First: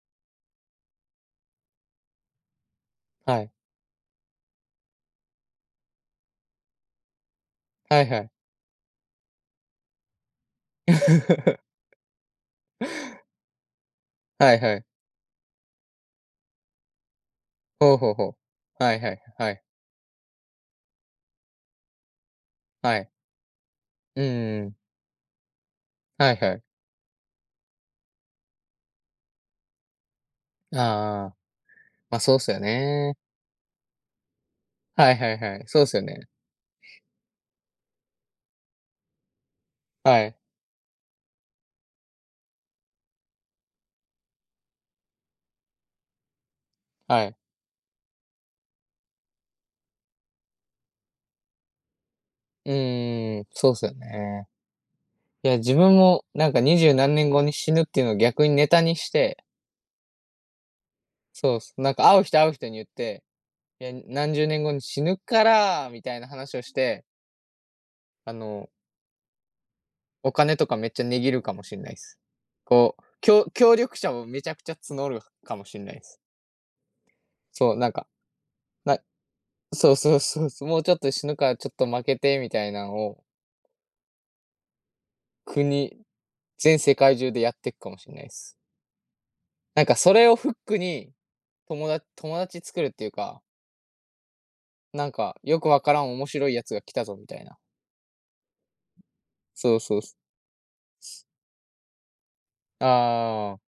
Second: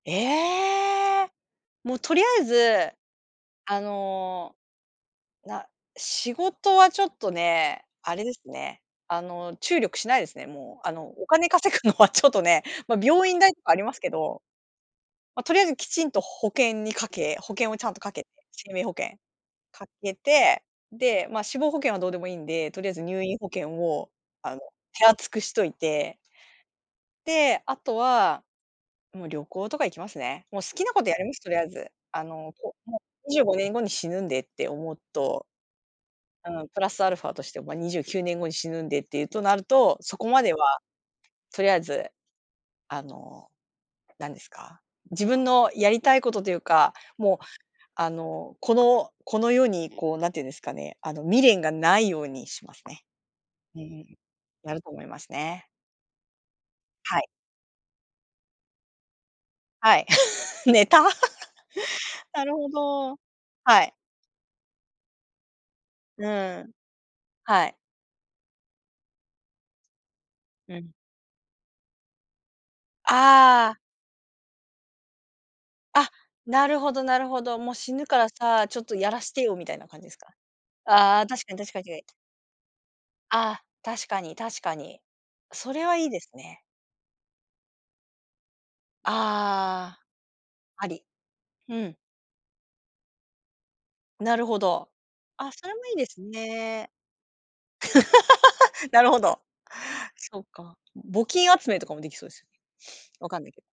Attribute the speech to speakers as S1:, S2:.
S1: ええ。もうとりあえず、
S2: はい。
S1: あの、な、仕事はちょっとね、
S2: はい
S1: あ
S2: は
S1: れ
S2: い。
S1: ですね、あの注力しないですね、もう。あのお金 稼ぐのはちょっとね、ま、病院代とかありますけど、
S2: はいはい。
S1: ま、とりあえずきちんと保険にかけ保険をちゃ
S2: ほ
S1: ん
S2: う
S1: と
S2: ほ
S1: か
S2: うほ
S1: けて、生
S2: う。
S1: 命保
S2: はいは
S1: 険
S2: い、はい。
S1: かけて、で、ま、死亡保険はどうでもいいんで、とりあえ
S2: は
S1: ず
S2: い。
S1: 入院保険を、
S2: う
S1: あの
S2: ーん。
S1: 手厚くしといて。
S2: はいはい。
S1: で、あとは、もう旅行とか行きますね。もう好きなことやりま
S2: ああ。
S1: す、とりあえず。
S2: まあ、
S1: あ
S2: そうっす
S1: の、
S2: よ
S1: こう、も
S2: ね。
S1: う25年後に死ぬんでって思う
S2: はいはい
S1: と
S2: はい、そうですよね。
S1: うん、プラスアルファとして、ま、29年後に死ぬんでっていうとなると、そ
S2: は
S1: こ
S2: い。
S1: までは、とりあえず、あの、なんですか、自分のやりたいことというか、
S2: はい。
S1: もうあの、このこの世にこう、なんていうんですかね、あの未練がないようにし
S2: う
S1: ますね。
S2: ーん、そう
S1: う
S2: すよ
S1: ん。
S2: ね。
S1: やると思います
S2: いや、
S1: ね。
S2: 自分もなんか二十何
S1: はい。
S2: 年後に死ぬっていうの逆にネタにして。
S1: はい。ネタ。
S2: そうす、なんか会う 人
S1: な
S2: 会う
S1: る
S2: 人
S1: ほ
S2: に言っ
S1: ど。
S2: て、
S1: はい。
S2: で、何十年後に死ぬから、みたい
S1: う
S2: な話を
S1: ん。
S2: して
S1: はい。
S2: あのお金と
S1: う
S2: かめ
S1: ん。
S2: っちゃ値切るかもしんないす。こう、きょ
S1: あ
S2: 協
S1: あ。
S2: 力者をめちゃくちゃ募るかもしんないで
S1: あ、
S2: す。
S1: なるほどなるほど。「も
S2: そ
S1: う
S2: う、なん
S1: 死
S2: か
S1: ぬからさ、ちょっと
S2: な
S1: やらしてよ」みたいな
S2: そう
S1: 感じで
S2: そ
S1: す
S2: う
S1: か？
S2: そうそう、もうちょっと
S1: あ
S2: 死
S1: あ、
S2: ぬ
S1: 確
S2: か
S1: か
S2: ら、
S1: に
S2: ちょ
S1: 確
S2: っ
S1: か
S2: とま
S1: に。
S2: けてみたいなんを
S1: あ、確かに確かに。それは
S2: 国
S1: いいですね。
S2: 全世界中でやってくかもしんないっす。なんか
S1: ああ。
S2: それをフック
S1: あり。
S2: に、
S1: う
S2: とも
S1: ん。
S2: だ友達作るっていうか
S1: なるほど。
S2: なんか、
S1: あ、
S2: よ
S1: そ
S2: く
S1: れ
S2: 分
S1: もい
S2: か
S1: い
S2: ら
S1: で
S2: ん
S1: す
S2: 面白いやつが
S1: ね。
S2: 来たぞみたいな。
S1: なるほど。
S2: そう、そうす。
S1: そっか、募金集めとかもできそうですよね。わかんない
S2: ああ。
S1: けど。